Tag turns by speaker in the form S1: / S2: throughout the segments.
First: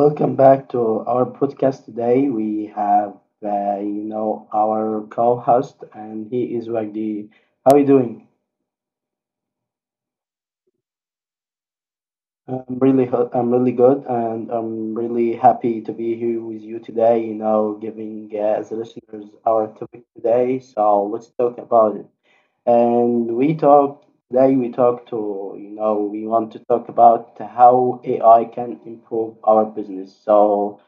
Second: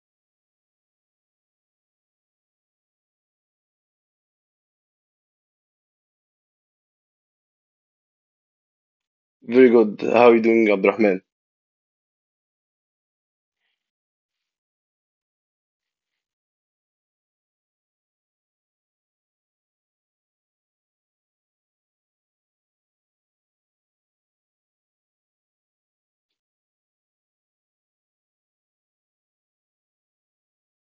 S1: welcome back to our podcast today. We have, our co-host, and he is Wagdi. How are you doing?
S2: Very good. How are you doing, Abdurrahman?
S1: I'm really good, and I'm really happy to be here with you today. You know, giving as listeners our topic today. So let's talk about it. And we talk today. We talk to, you know, we want to talk about how AI can improve our business. So.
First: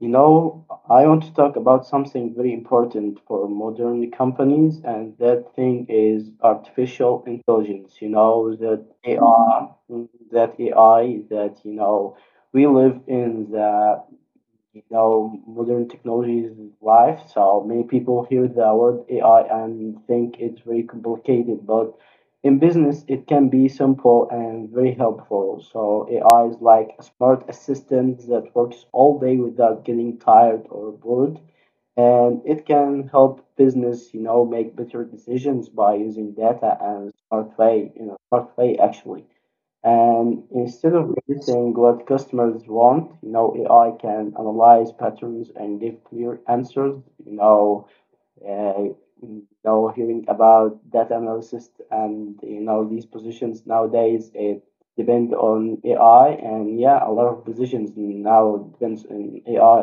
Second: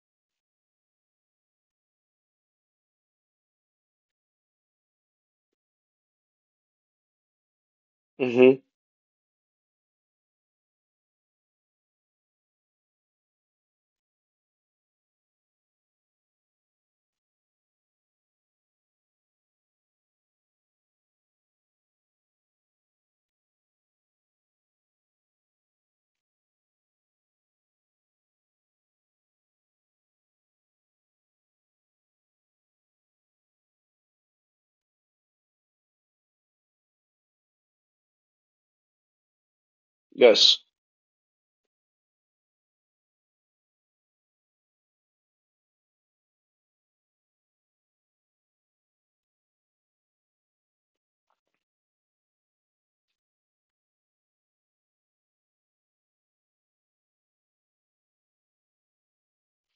S1: You know, I want to talk about something very important for modern companies, and that thing is artificial intelligence. You know,
S2: Mm-hmm.
S1: that AI, that AI, that, you know, we live in the you know, Modern technology is life. So many people hear the word AI and think it's very complicated, but in business, it can be simple and very helpful. So AI is like a smart assistant that works all day without getting tired or bored. And it can help business, you know, make better decisions by using data and smart way, actually. And
S2: Yes,
S1: instead of guessing what customers want, you know, AI can analyze patterns and give clear answers. You know, uh, know hearing about data analysis and you know these positions nowadays, it depend on AI, and yeah, a lot of positions now depends on AI,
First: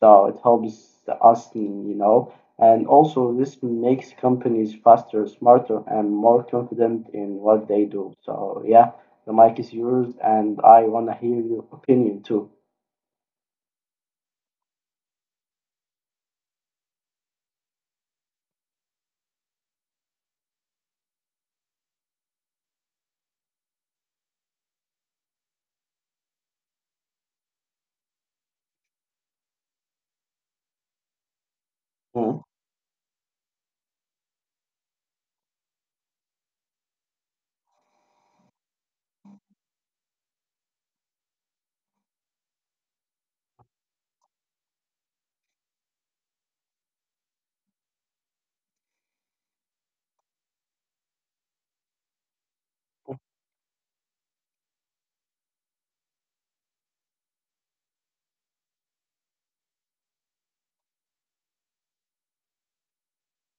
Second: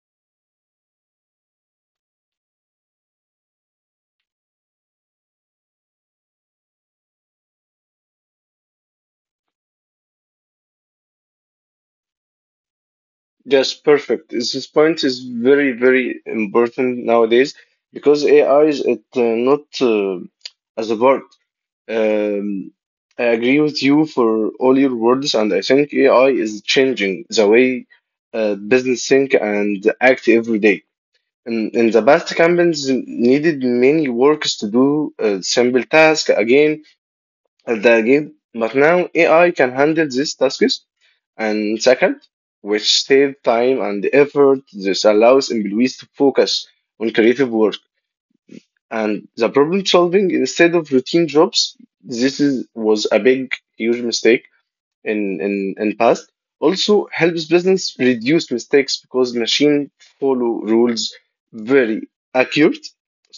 S1: so it helps us, you know, and also this makes companies faster, smarter, and more confident in what they do. So yeah, the mic is yours and I want to hear your opinion too.
S2: yes, perfect. This point is very, very important nowadays because AI is it not as a part. Um, I agree with you for all your words, and I think AI is changing the way business think and act every day. In the
S1: Mm,
S2: past, companies needed many workers to do simple tasks again. At the game. But now AI can handle these tasks and second, which save time and effort. This allows employees to focus on creative work and the problem solving instead of routine jobs. This was a big, huge mistake in in past. Also helps business reduce mistakes because machine follow rules very accurate.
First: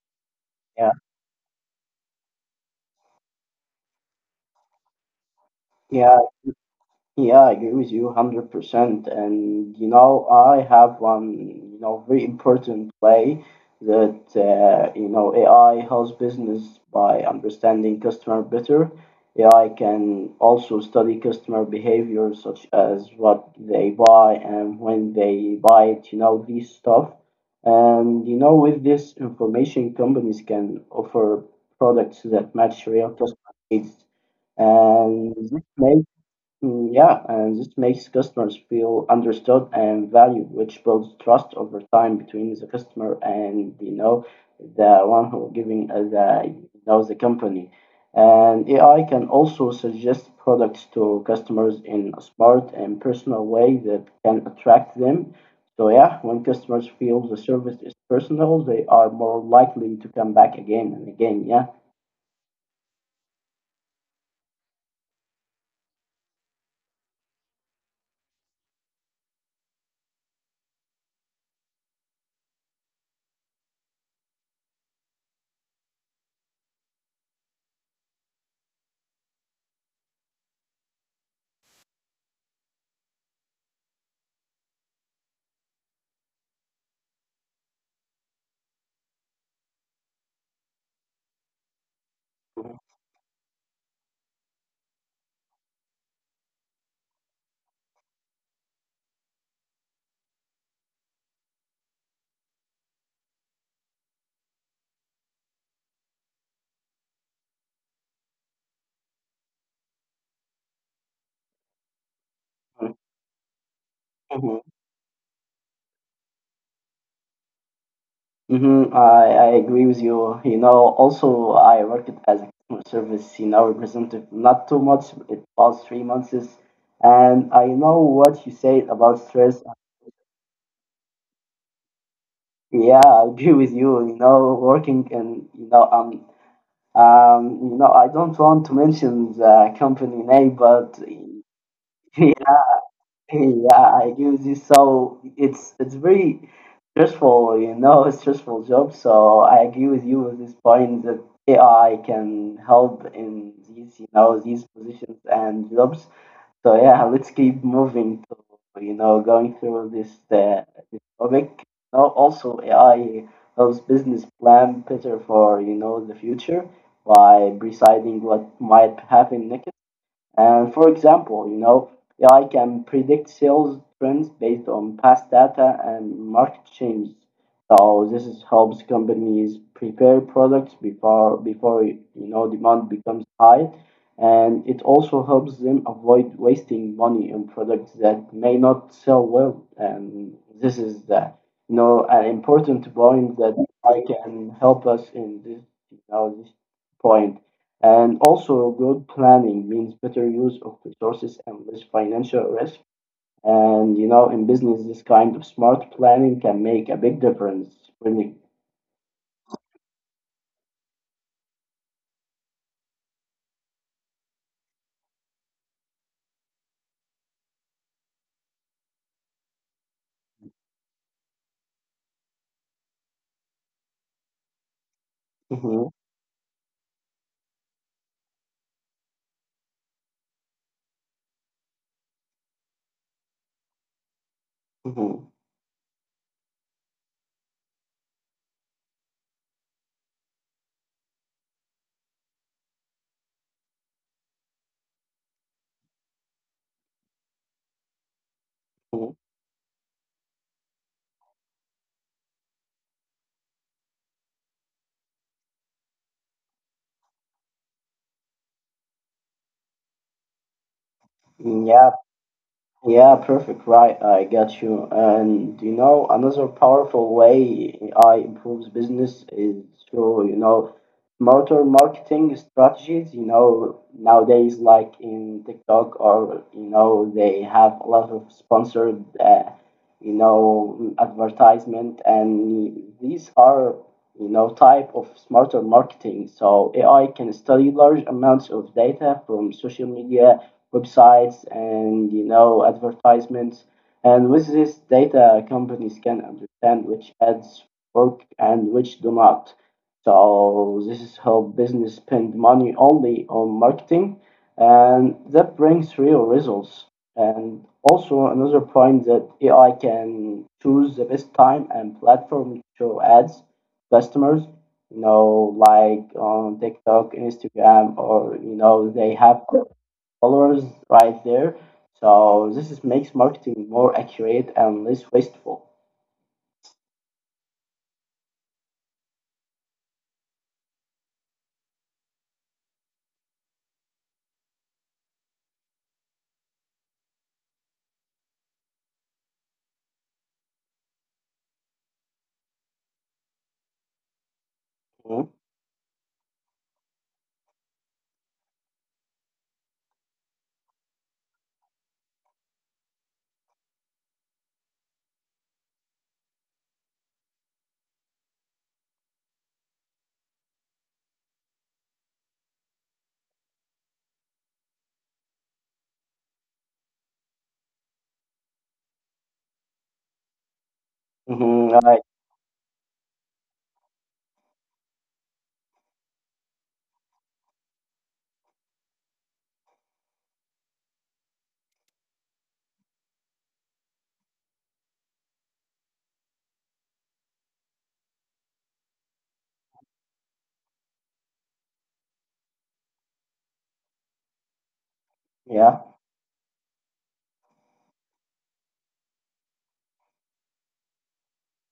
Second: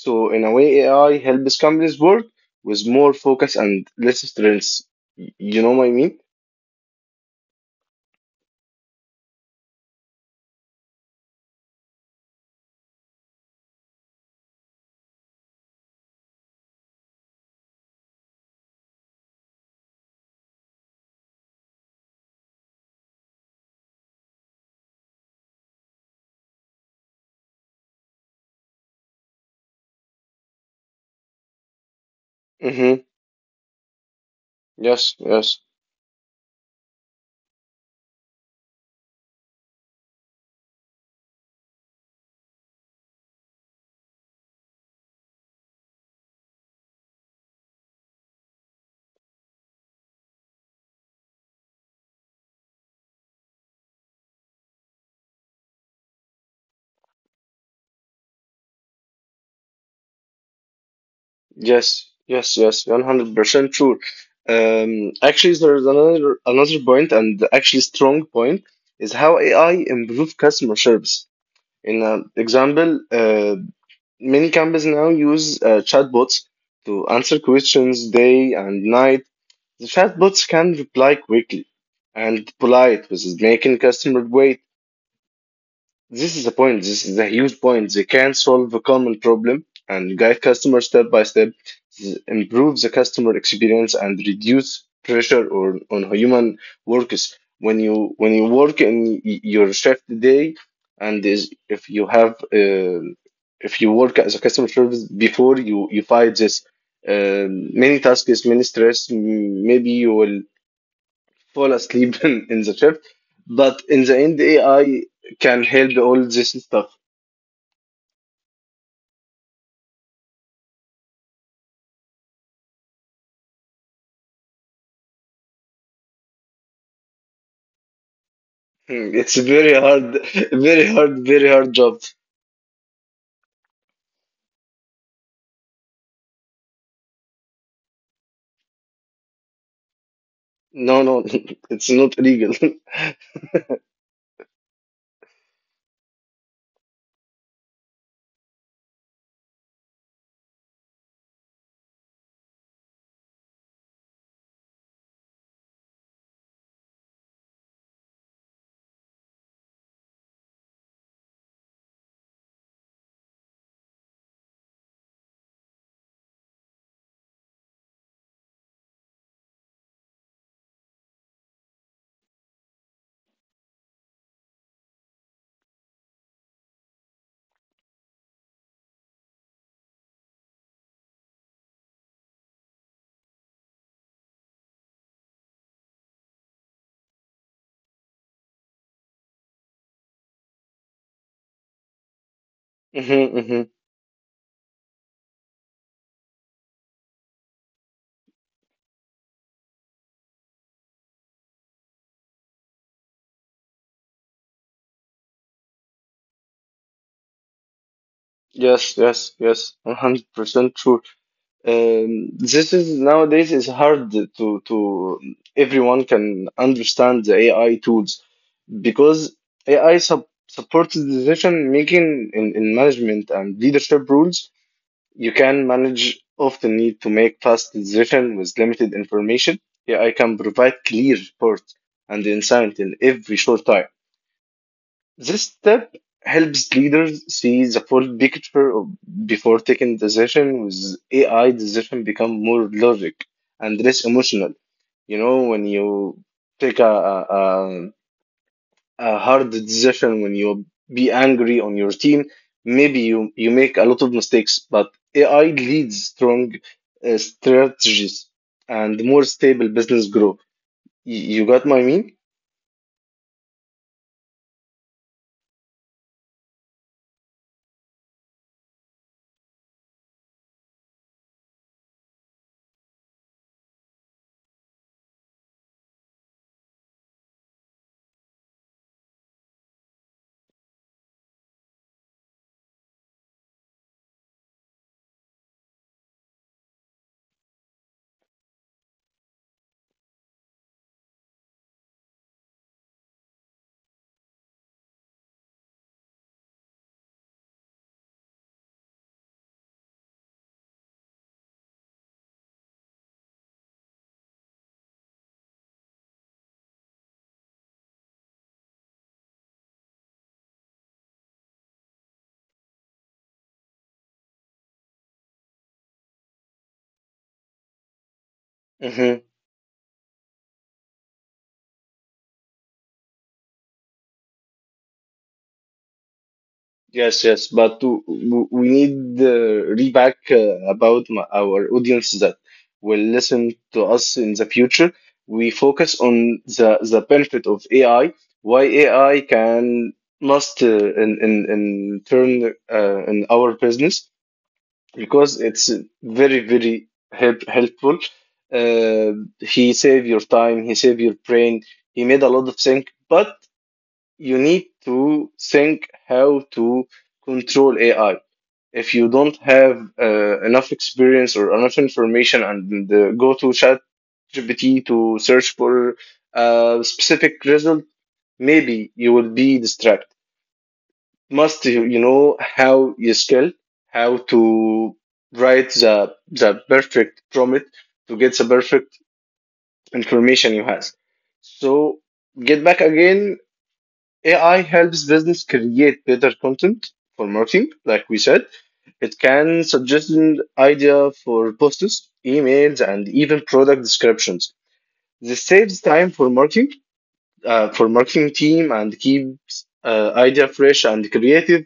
S2: So in a way,
S1: yeah,
S2: AI helps companies work with more focus and less stress. You know what I mean?
S1: yeah. Yeah, I agree with you 100%. And, you know, I have one, you know, very important way that, you know, AI helps business by understanding customer better. AI can also study customer behavior, such as what they buy and when they buy it, you know, these stuff. And, you know, with this information, companies can offer products that match real
S2: Mm-hmm.
S1: customer needs.
S2: yes
S1: And this,
S2: yes
S1: mm, yeah, and this makes customers feel understood and valued, which builds trust over time between the customer and you know, the one who giving the you know the company. And AI can also suggest products to customers in a smart and personal way that can attract them. So yeah, when customers feel the service is personal, they are more likely to come back again and again. Yeah.
S2: yes, 100% true. um Actually, there's another point, and actually strong point is how AI improve customer service. In an example Many companies now use chatbots to answer questions day and night. The chatbots can reply quickly and polite, which is making customers wait. This is the point. This is a huge point. They can solve a common problem and guide customers step by step, improve the customer experience, and reduce pressure or on human workers. When you work in your shift day, if you have uh, if you work as a customer service before, you fight this uh, many tasks, many stress. Maybe you will fall asleep in the shift. But in the end,
S1: Mhm.
S2: AI can help all this stuff.
S1: Mm-hmm. I agree with you. You know, also I worked as a customer service, you know, representative not too much. It was 3 months, and I know what you said about
S2: It's
S1: stress.
S2: very hard, very hard, very hard job.
S1: Yeah, I agree with you. You know, working and you know, I don't want to mention the company name, but
S2: No, no, it's not
S1: yeah,
S2: illegal.
S1: yeah, I use it. So it's very stressful, you know, it's stressful job. So I agree with you with this point that AI can help in these, you know, these positions and jobs. So yeah, let's keep moving to you know going through this this topic. Now also AI helps business plan better for you know the future by presiding what might happen next. For example, you know, AI can predict sales trends based on past data and market changes. So this is helps companies prepare products before you know demand becomes high, and it also helps them avoid wasting money on products that may not sell well. And this is you know an important point
S2: Mm-hmm,
S1: that
S2: mm-hmm.
S1: I can help us in this you know, this point. And also, good planning means better use of resources and less financial risk. And you know, in business, this kind of smart planning can make a big difference. Really.
S2: Yes, yes, yes. 100% true. This is nowadays is hard to everyone can understand the AI tools because AI supports decision making in management and leadership roles. You can
S1: Mm-hmm.
S2: manage of the need to make fast decisions with limited information. AI can provide clear reports and insight in every short time.
S1: Hmm.
S2: This step helps leaders see the full picture of, before taking decision. With AI, decision become more logic and less emotional. You know, when you take a, a hard decision when you be angry on your team. Maybe you make a lot of mistakes, but AI leads strong strategies and more stable business growth. You
S1: Hmm.
S2: got my mean?
S1: Yeah, perfect. Right, I got you. And you know, another powerful way AI improves business is through, you know, smarter marketing strategies. You know, nowadays, like in TikTok, or you know, they have a lot of sponsored, you know, advertisement, and these are, you know, type of smarter marketing. So AI can study large amounts of data from social media, websites, and you know advertisements. And with this data, companies can understand which ads work and which do not. So this is how business spend money only on marketing, and that brings real results. And also another point that AI can choose the best time and platform to show ads customers, you know, like on TikTok, Instagram, or you know, they
S2: Mm-hmm.
S1: have followers right there. So this is, makes marketing more accurate and less wasteful.
S2: Yes, yes, but to, we need feedback about our audience that will listen to us in the future. We focus on the benefit of AI, why AI can must in turn in our business because it's very, very helpful. Uh, he save your time, he save your brain, he made a lot of things, but you need to think how to control AI. If you don't have enough experience or enough information and go to chat GPT to search for a specific result, maybe you will be distracted. Must
S1: Mm-hmm. Right.
S2: you know how you skill, how to write the perfect prompt to get the perfect information you has. So get back again, AI helps business create better content for marketing, like we said. It can suggest an idea for posts, emails, and even product descriptions. This
S1: Yeah.
S2: saves time for marketing team, and keeps idea fresh and creative.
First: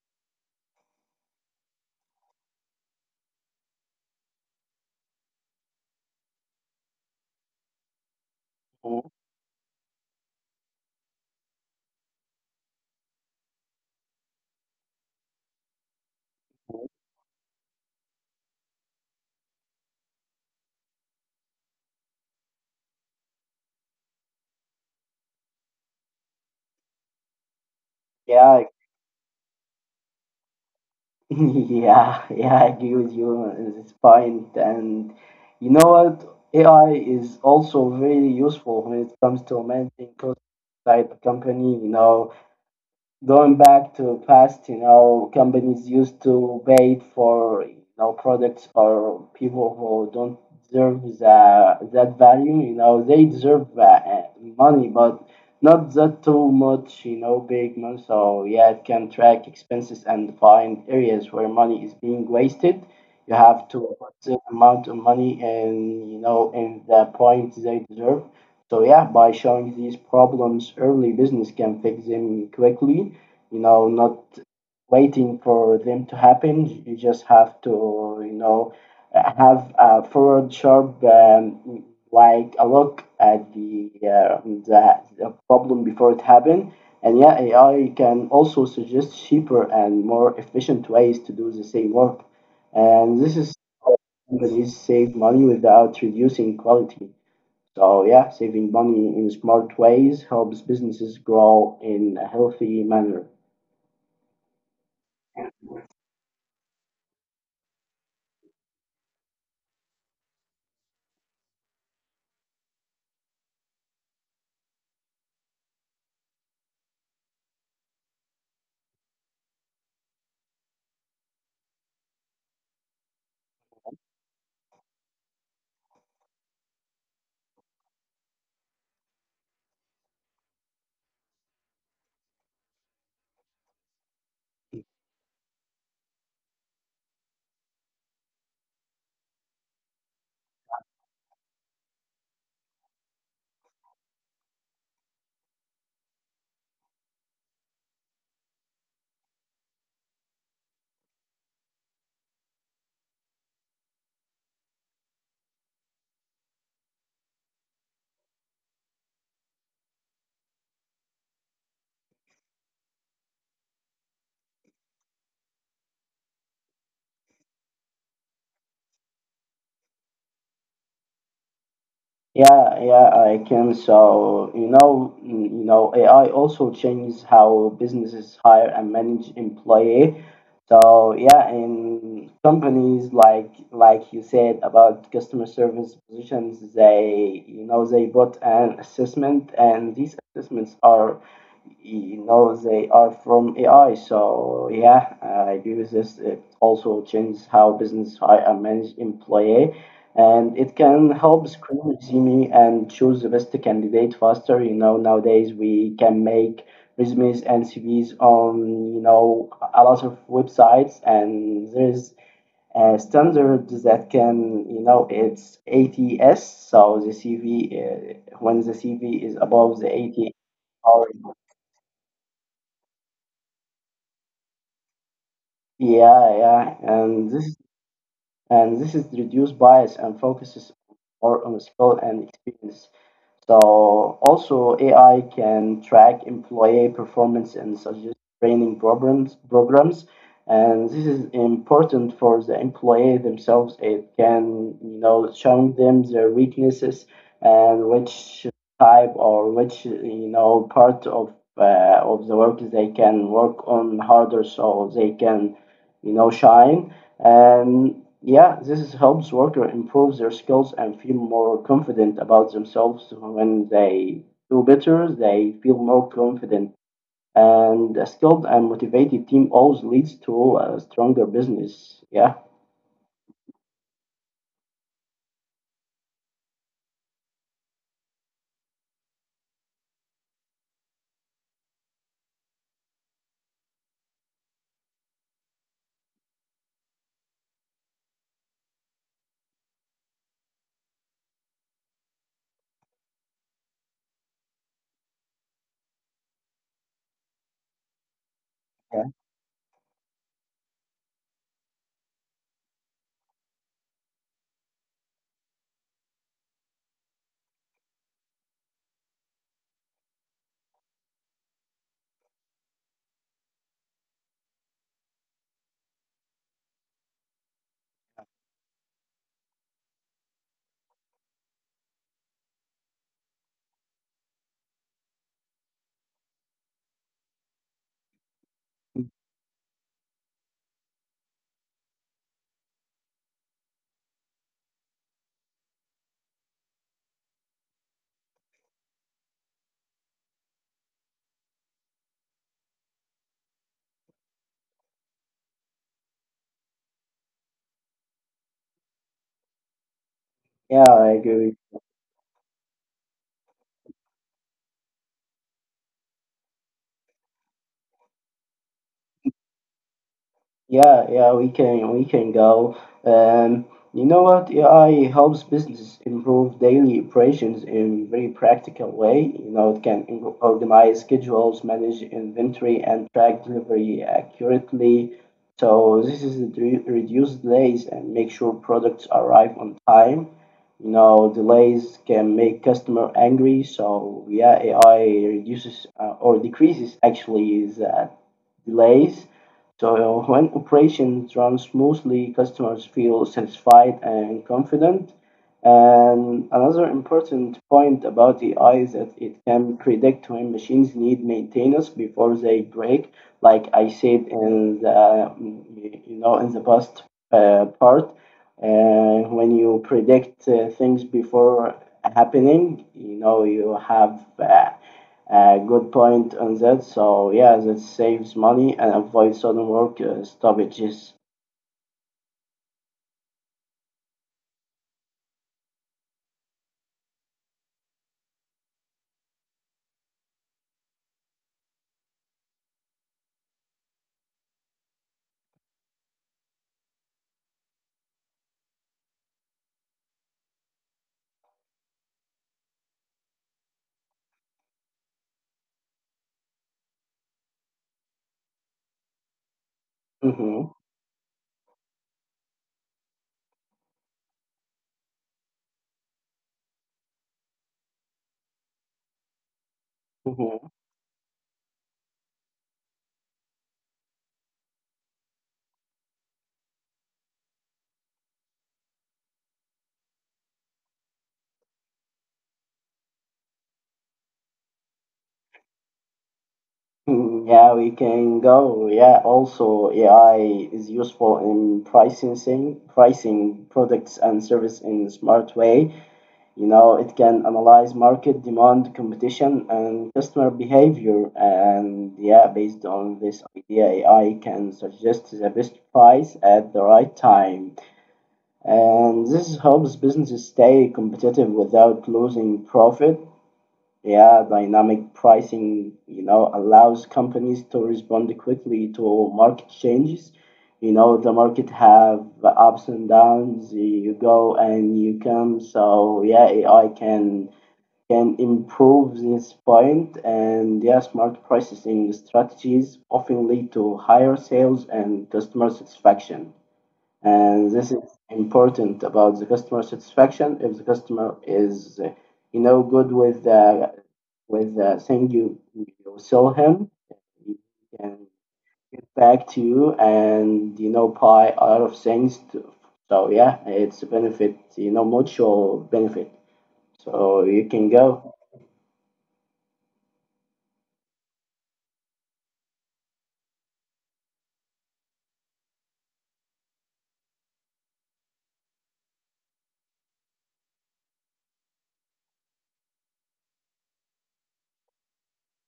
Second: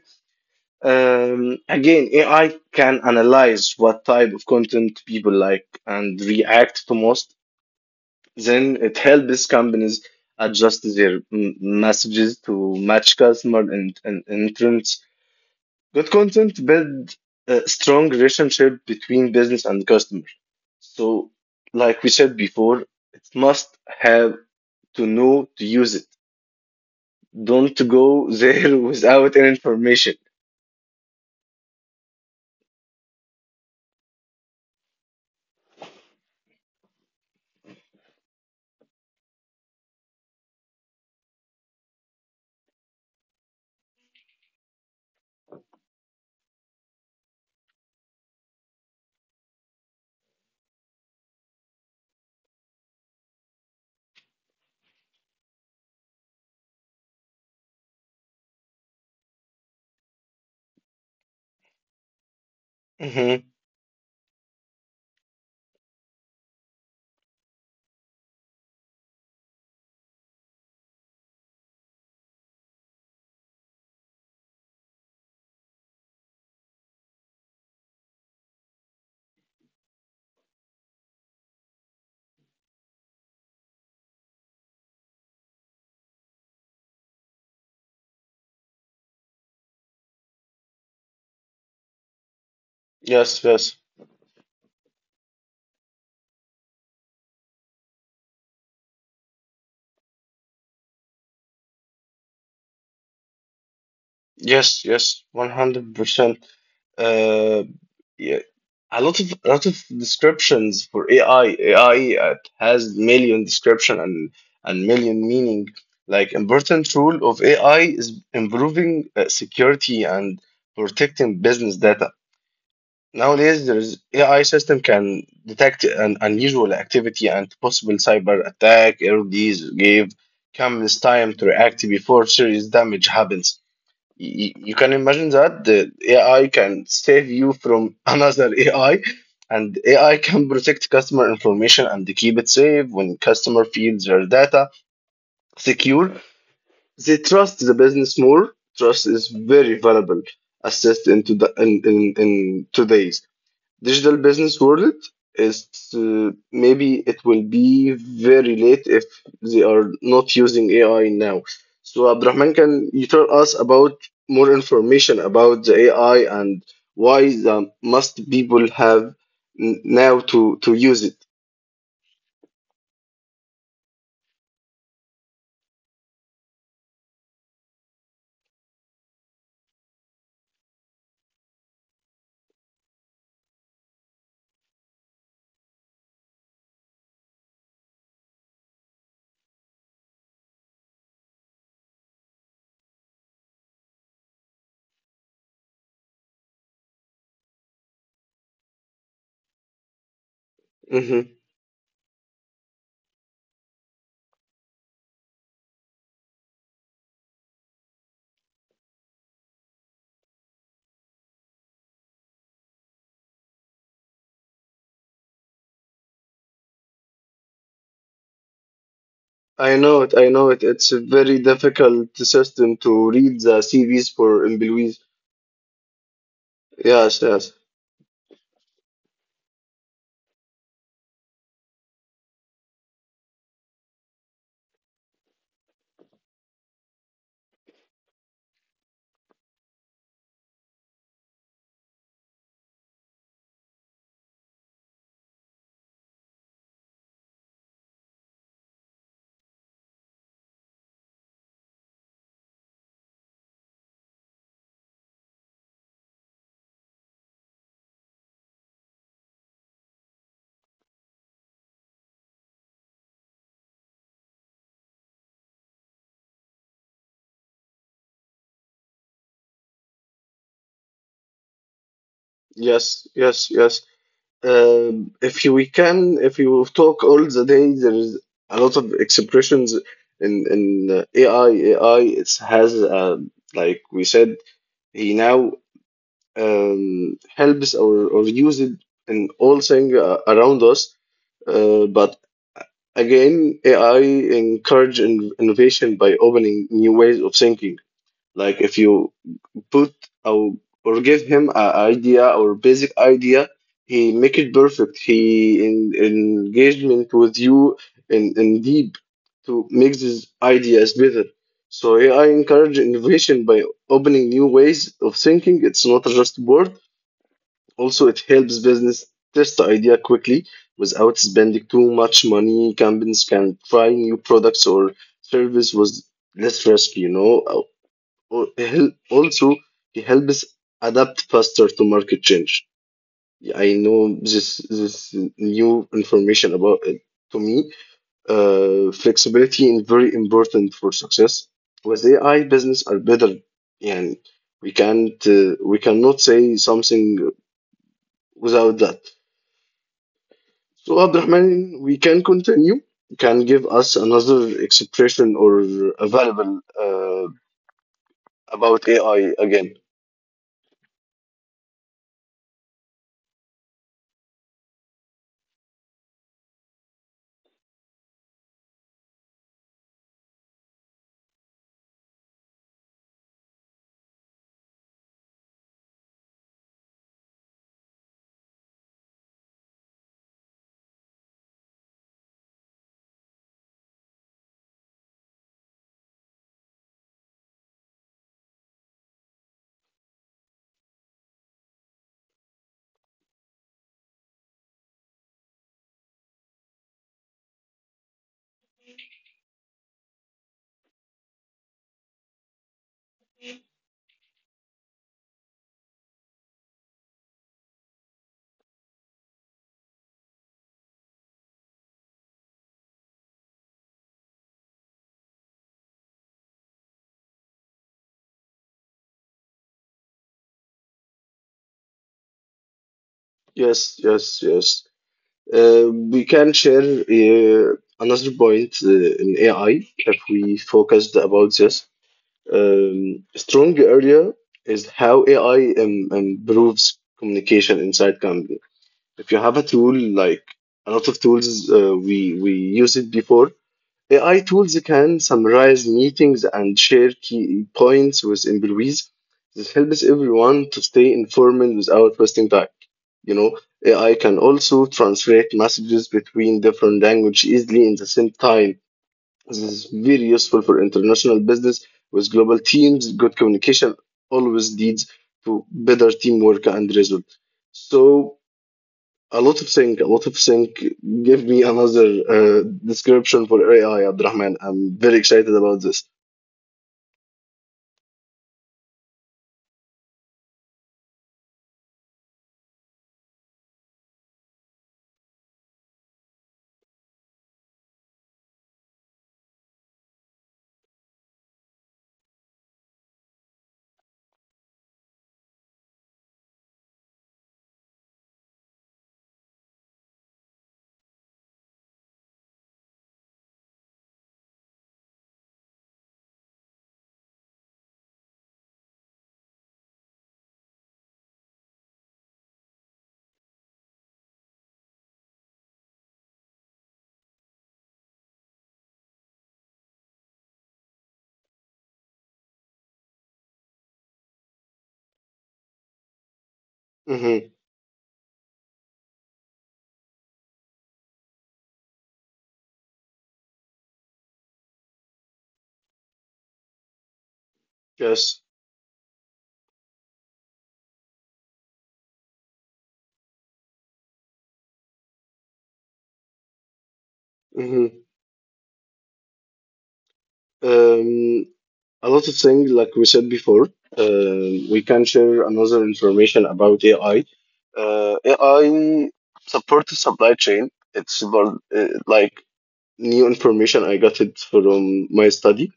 S2: Again, AI can analyze what type of content people like and react to most. Then it
S1: Mhm.
S2: helps companies adjust their messages to match customer and, entrants. Good content build a strong relationship between business and customer. So, like we said before, it must have to know to use it. Don't go
S1: Yeah.
S2: there without any information.
S1: Yeah. Yeah. I agree with you on this point. And you know what? AI is also very useful when it comes to managing costs inside a company. You know, going back to past, you know, companies used to wait for you know products or people who don't deserve the, that value. You know, they deserve money, but not that too much. You know, big money. So yeah, it can track expenses and find areas where money is being wasted. You
S2: Mm-hmm.
S1: have to put the amount of money and you know in the points they deserve. So yeah, by showing these problems early, business can fix them quickly, you know, not waiting for them to happen. You just have to you know have a forward sharp like a look at the, the problem before it happened. And yeah, AI can also suggest cheaper and more efficient ways to do the same work, and this
S2: Yes,
S1: is
S2: yes,
S1: how companies save money without reducing quality. So yeah, saving money in smart ways helps businesses grow in a healthy manner.
S2: yes, 100%. Uh, yeah, a lot of descriptions for AI. AI has million description and million meaning. Like important role of AI is improving security and protecting business data. Nowadays, there's AI system can detect an unusual activity and possible cyber attack. LDs give companies time to react before serious damage happens. You can imagine that the AI can save you from another AI, and AI can protect customer information and keep it safe. When customer feels their data secure, they trust the business more. Trust is very valuable assist into the in today's digital business world is maybe it will be very late if they are not using AI now. So Abdurrahman, can you tell us about more information about the AI and why the must people have now to use it?
S1: Yeah, yeah, I can. So, you know, mm, you know, AI also changes how businesses hire and manage employee. So, yeah, in companies like you said about customer service positions, they, you know, they bought an assessment, and these assessments are, you know, they are from AI. So, yeah, I agree with this. It also changes how business hire and manage employee, and it can
S2: Hmm.
S1: help screen see and choose the best candidate faster. You know, nowadays we can make resumes and CVs on you know a lot of websites, and there's a standard that can you know it's ATS, so the CV when the CV is
S2: I
S1: above the
S2: know it. I
S1: 80
S2: know it. It's a
S1: hour,
S2: very difficult system to read the CVs for employees.
S1: yeah, yeah,
S2: Yes, yes,
S1: and this is reduced bias and focuses more on skill and experience. So also AI can track employee performance and suggest training programs. And this is important for the employee themselves. It can, you know, showing them their weaknesses and which type or which, you know, part of the work they can work on harder so they can, you know, shine. And yeah, this helps workers improve their skills and feel more confident about themselves. When they do better, they feel more confident. And a skilled and motivated team always leads to a stronger business. Yeah,
S2: yes, yes, yes. If you we can, if you talk all the day, there is a lot of expressions in AI. AI it has like we said, he now helps or uses it in all things around us. But again, AI encourage in innovation by opening new ways of thinking. Like if
S1: yeah,
S2: you put or or give him a idea or basic idea, he make it perfect. He engagement with you in deep to make these ideas better. So yeah, I encourage innovation by opening new ways of thinking. It's not just word. Also it helps business test the idea quickly without spending too much money. Companies can try new products or service with less risk, you know. Also, he helps adapt faster to market change. Yeah, I know this this new information about it to me. Flexibility is very important for success. With AI, business are better, and we cannot say something without that.
S1: yeah,
S2: So,
S1: I agree.
S2: Abdurrahman, we can continue. Can give us another expression or a variable about AI again.
S1: Yeah, yeah, we can go. Um, you know what? AI helps business improve daily operations in a very practical way. You know, it can organize schedules, manage inventory, and track delivery accurately. So this is the reduce delays and make sure products arrive on time. You know, delays can make customer angry. So yeah, AI reduces or decreases actually the delays. So when operations run smoothly, customers feel satisfied and confident. And another important point about AI is that it can predict when machines need maintenance before they break. Like I said in the you know in the past part, when you predict things before happening, you know you have uh, good point on that. So yeah, that saves money and avoids sudden work stoppages.
S2: Yes, yes, yes. We can share another point in AI if we focused about this. Strong area is how AI improves communication inside company. If you have a tool like a lot of tools we used it before, AI tools can summarize meetings and share key points with employees. This helps everyone to stay
S1: Hmm.
S2: informed without wasting time. You know, AI can also translate messages between different languages easily in the same time. This is very useful for international business with global teams. Good communication always leads to better teamwork and results. So a lot of thing, a lot of thing. Give me another description for AI, Abdurrahman. I'm very excited about this.
S1: Hmm. Yeah, we can go. Yeah, also AI is useful in pricing thing, pricing products and service in a smart way. You know, it can analyze market demand, competition, and customer behavior. And yeah, based on this idea, AI can suggest the best price at the right time. And this helps businesses stay competitive without losing profit. Yeah, dynamic pricing, you know, allows companies to respond quickly to market changes. You know, the market have ups and downs. You go and you come. So yeah, AI can improve this point. And yeah, smart pricing strategies often lead to higher sales and customer satisfaction.
S2: hmm
S1: And this is important about the customer satisfaction. If the customer is you know good with the thing you sell him, he can
S2: Yes.
S1: get back to you and you know buy a lot of things to, so yeah it's a benefit, you know, mutual benefit, so you can
S2: hmm
S1: go.
S2: Um, a lot of things, like we said before, we can share another information about AI. AI supports supply chain. It's about, like new information I got it from my study.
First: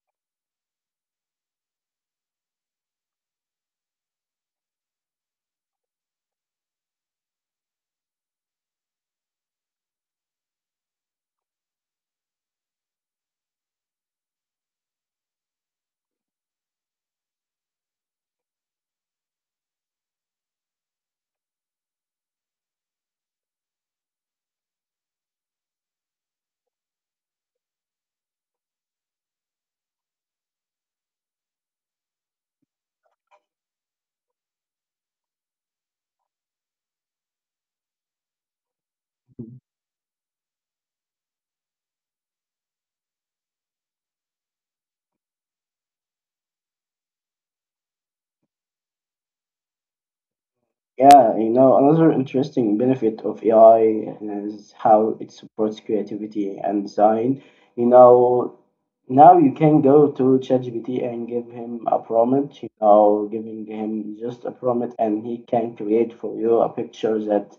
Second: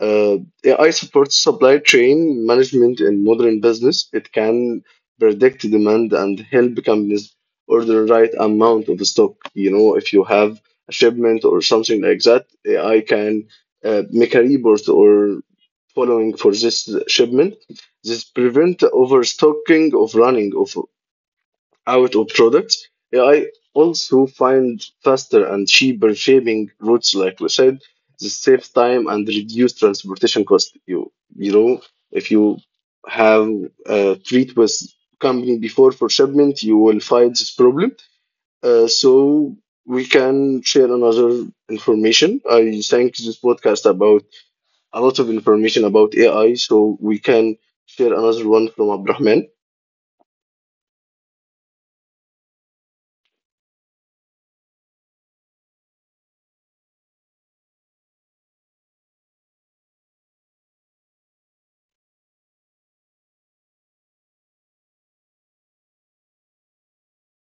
S2: Uh, AI supports supply chain management in modern business. It can predict demand and help companies order right amount of stock. You know, if you have a shipment or something like that, AI can make a report or following for this shipment. This prevent overstocking of running of out of products. AI also find faster and cheaper shipping routes, like we said. This saves time and reduce transportation cost. You know, if you have a treat with company before for shipment, you will find this problem. So we can share another information. I think this podcast about a lot of information about AI, so we can share another one from Abrahman.
S1: Yeah, you know, another interesting benefit of AI is how it supports creativity and design. You know, now you can go to ChatGPT and give him a prompt, giving him just a prompt and he can create for you a picture that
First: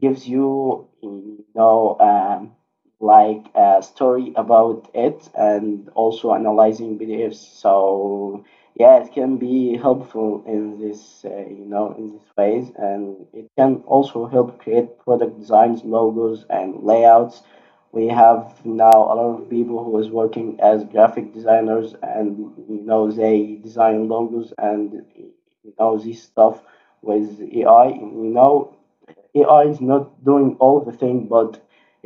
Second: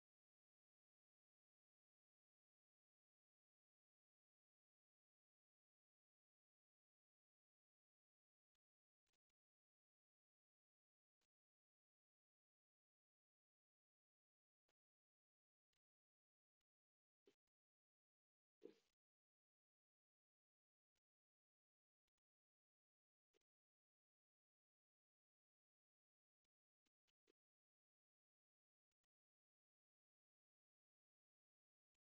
S1: gives you you know like a story about it and also analyzing PDFs. So yeah, it can be helpful in this, in this ways, and it can also help create product designs, logos, and layouts. We have now a lot of people who is working as graphic designers, and you know they design logos and you know this stuff with AI. You know AI is not doing all the thing, but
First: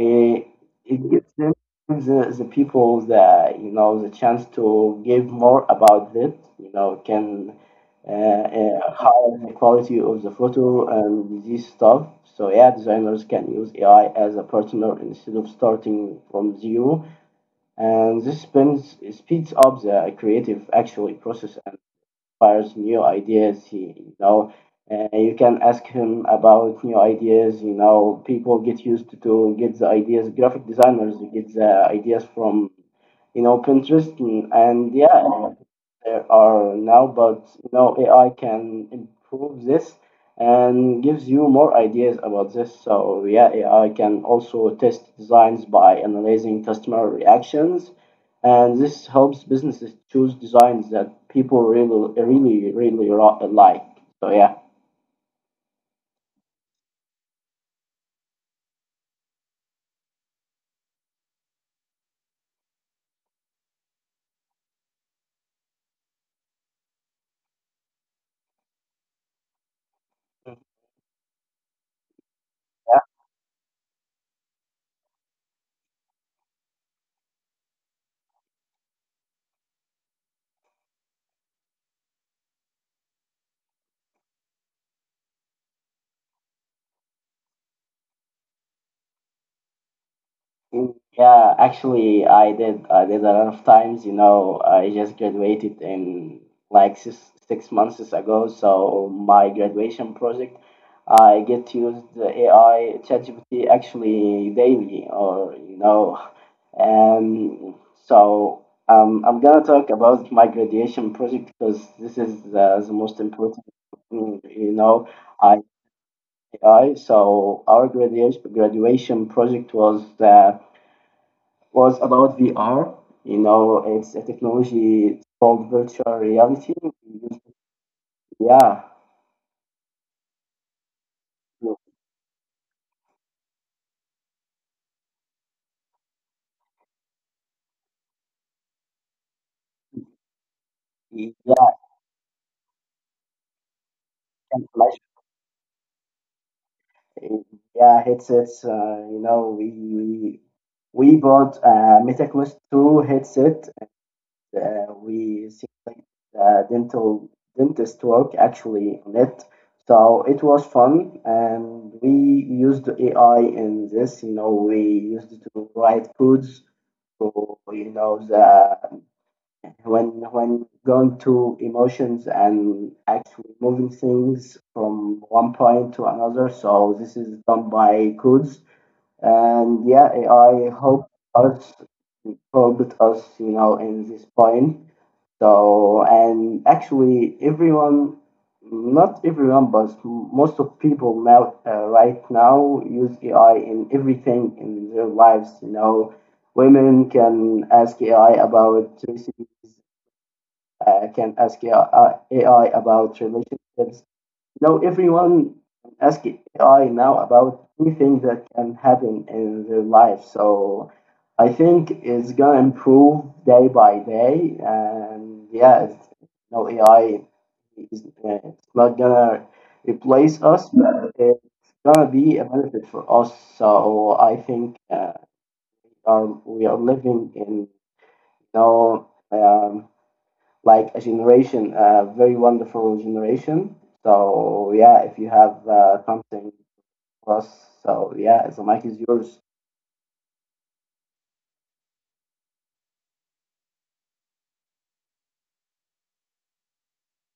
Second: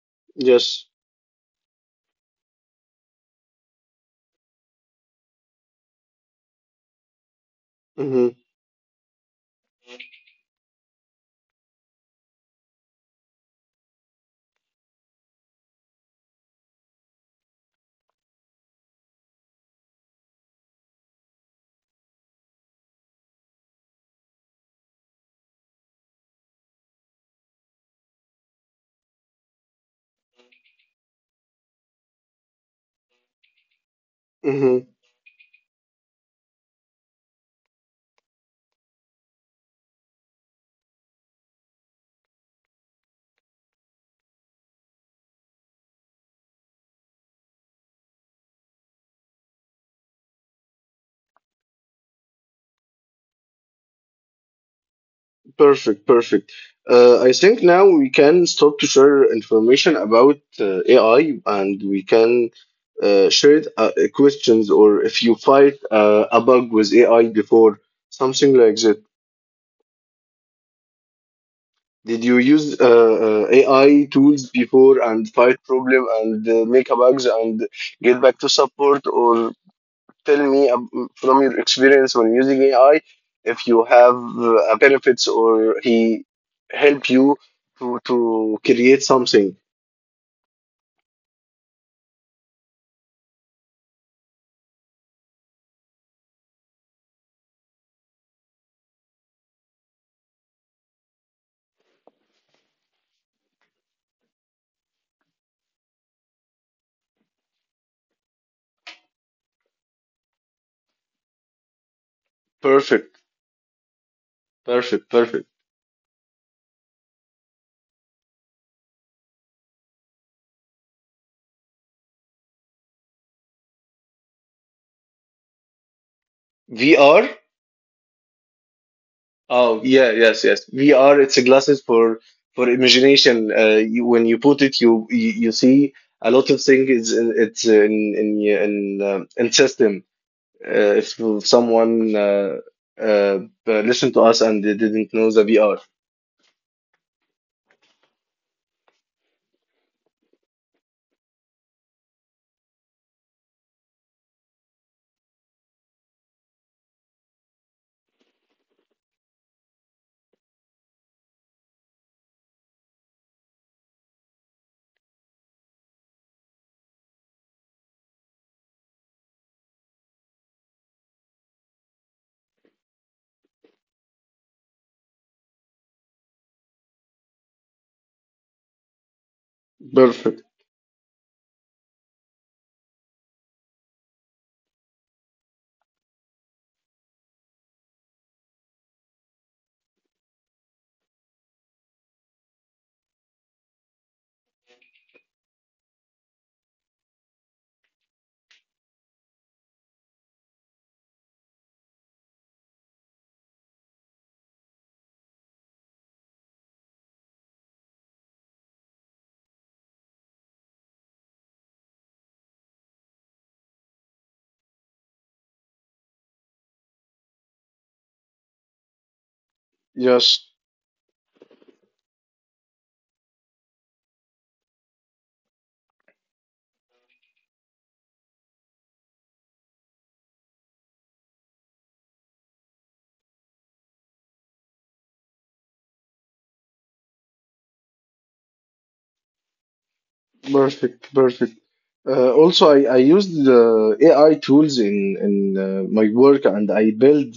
S1: uh,
S2: Yes.
S1: it gives them gives the people the the chance to give more about it. You know, can
S2: Mm-hmm.
S1: higher the quality of the photo and this stuff. So yeah, designers can use AI as a partner instead of starting from zero, and this speeds up the creative actually process inspires new ideas. You can ask him about new ideas. You know, people get used to get the ideas. Graphic designers get the ideas from you know Pinterest, and,
S2: Mm-hmm.
S1: and yeah, there are now, but you know, AI can improve this and gives you more ideas about this. So yeah, AI can also test designs by analyzing customer reactions, and this helps businesses choose designs that people really, really, really like. So yeah.
S2: Perfect, perfect. I think now we can start to share information about AI, and we can share questions, or if you fight a bug with AI before, something like that. Did you use AI tools before and fight problem and make a bugs and get back to support? Or tell me from your experience when using AI if you have benefits or he help you to create something.
S1: Mm. Yeah, actually, I did. I did a lot of times. You know, I just graduated in like 6 months ago. So my graduation project, I get to use the AI ChatGPT actually daily, or um. So I'm gonna talk about my graduation project because this is the most
S2: Perfect,
S1: important. Mm. You know,
S2: perfect,
S1: I,
S2: perfect.
S1: I so our graduation project was. Was about VR. You know, it's a technology called virtual reality. We use
S2: VR.
S1: yeah.
S2: Oh yeah, yes, yes. VR. It's a
S1: You know,
S2: glasses for imagination. You, when you put it, you see a lot of things. It's in in system. If
S1: VR
S2: someone uh, listen to us and
S1: and
S2: they
S1: flash,
S2: didn't know the VR.
S1: VR headsets. You know, we bought a MetaQuest 2 headset. We see like the dental dentist work actually on it. So it was fun, and we used AI in this. You know, we used it to write codes to you know the when when going to emotions and actually moving things from one point to another. So this is done by codes, and yeah,
S2: Perfect.
S1: AI helped us, you know, in this point. So and actually, not everyone, but most of people now right now use AI in everything in their lives. You know, women can ask AI about recipes, can ask AI about relationships. You know, everyone can ask AI now about anything that can happen in their life. So I think it's gonna improve day by day, and yeah, it's, you know, AI is it's not gonna replace
S2: Yes.
S1: us, but it's gonna be a benefit for us. So I think we are living in know. Um, like a generation, a very wonderful generation. So yeah, if you have something plus, so yeah, so mic is yours.
S2: Perfect, perfect. Also, I used the AI tools in my work, and I built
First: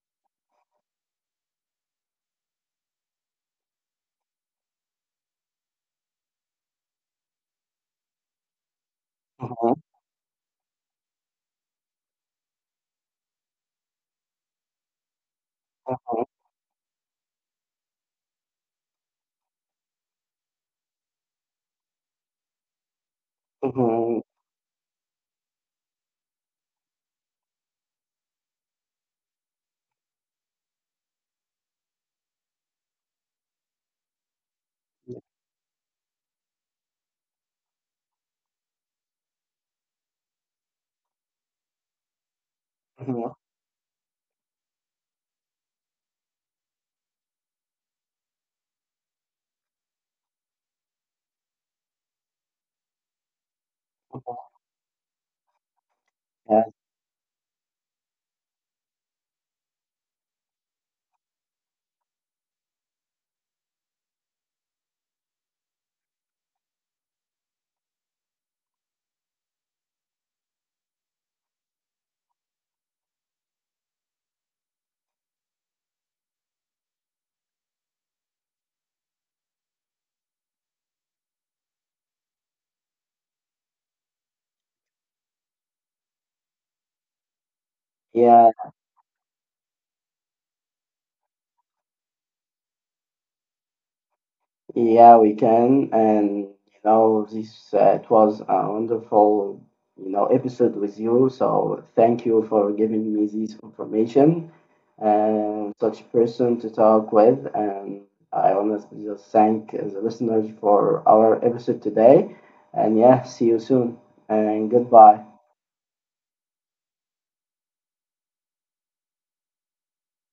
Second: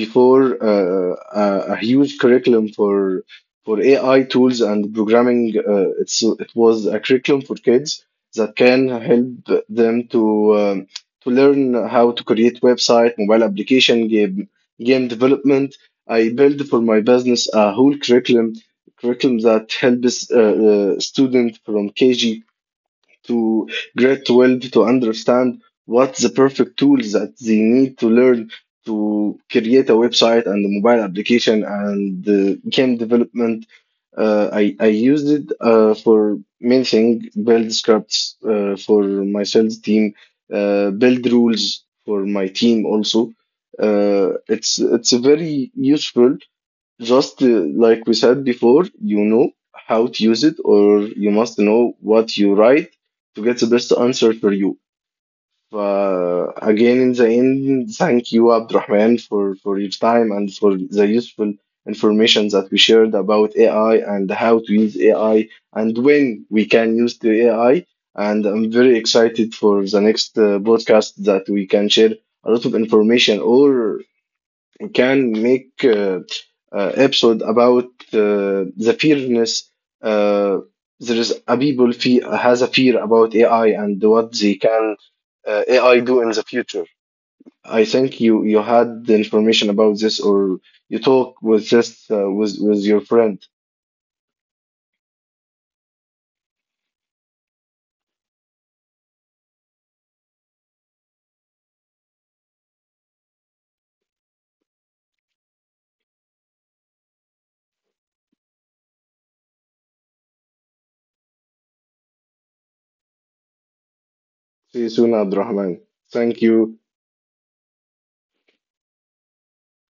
S2: before a huge curriculum for AI tools and programming. It's it was a curriculum for kids that can help
S1: Mhm,
S2: them to learn how to create website, mobile application, game development. I
S1: mhm,
S2: built for my business a whole curriculum that helps students from KG to
S1: mhm,
S2: grade 12 to understand what the perfect tools that they need to learn to create a website and a mobile application and game development. I used it for many things, build scripts for my sales team, build rules for my team also.
S1: mhm,
S2: It's very useful just like we said before, you know how to use it, or you must know what you write to get the best answer
S1: mhm.
S2: for you.
S1: Yeah,
S2: Again, in the end, thank you, Abdurrahman, for your time and for the useful information that we shared about AI and how to use AI and when we can use the AI. And I'm very excited for the next podcast that we can share a lot of information, or you can make episode about the fearness. Uh, there is a people fe has a fear about AI and what they can AI do in the future. I think
S1: yeah.
S2: you had the information about this or you talk with this with your friend.
S1: Yeah, we can. And you know, this it was a wonderful you know episode with you. So thank you for giving me this information and such person to talk with. And I want to just thank the listeners for our episode today. And yeah, see you soon and
S2: See you soon,
S1: goodbye.
S2: Abdurrahman. Thank you.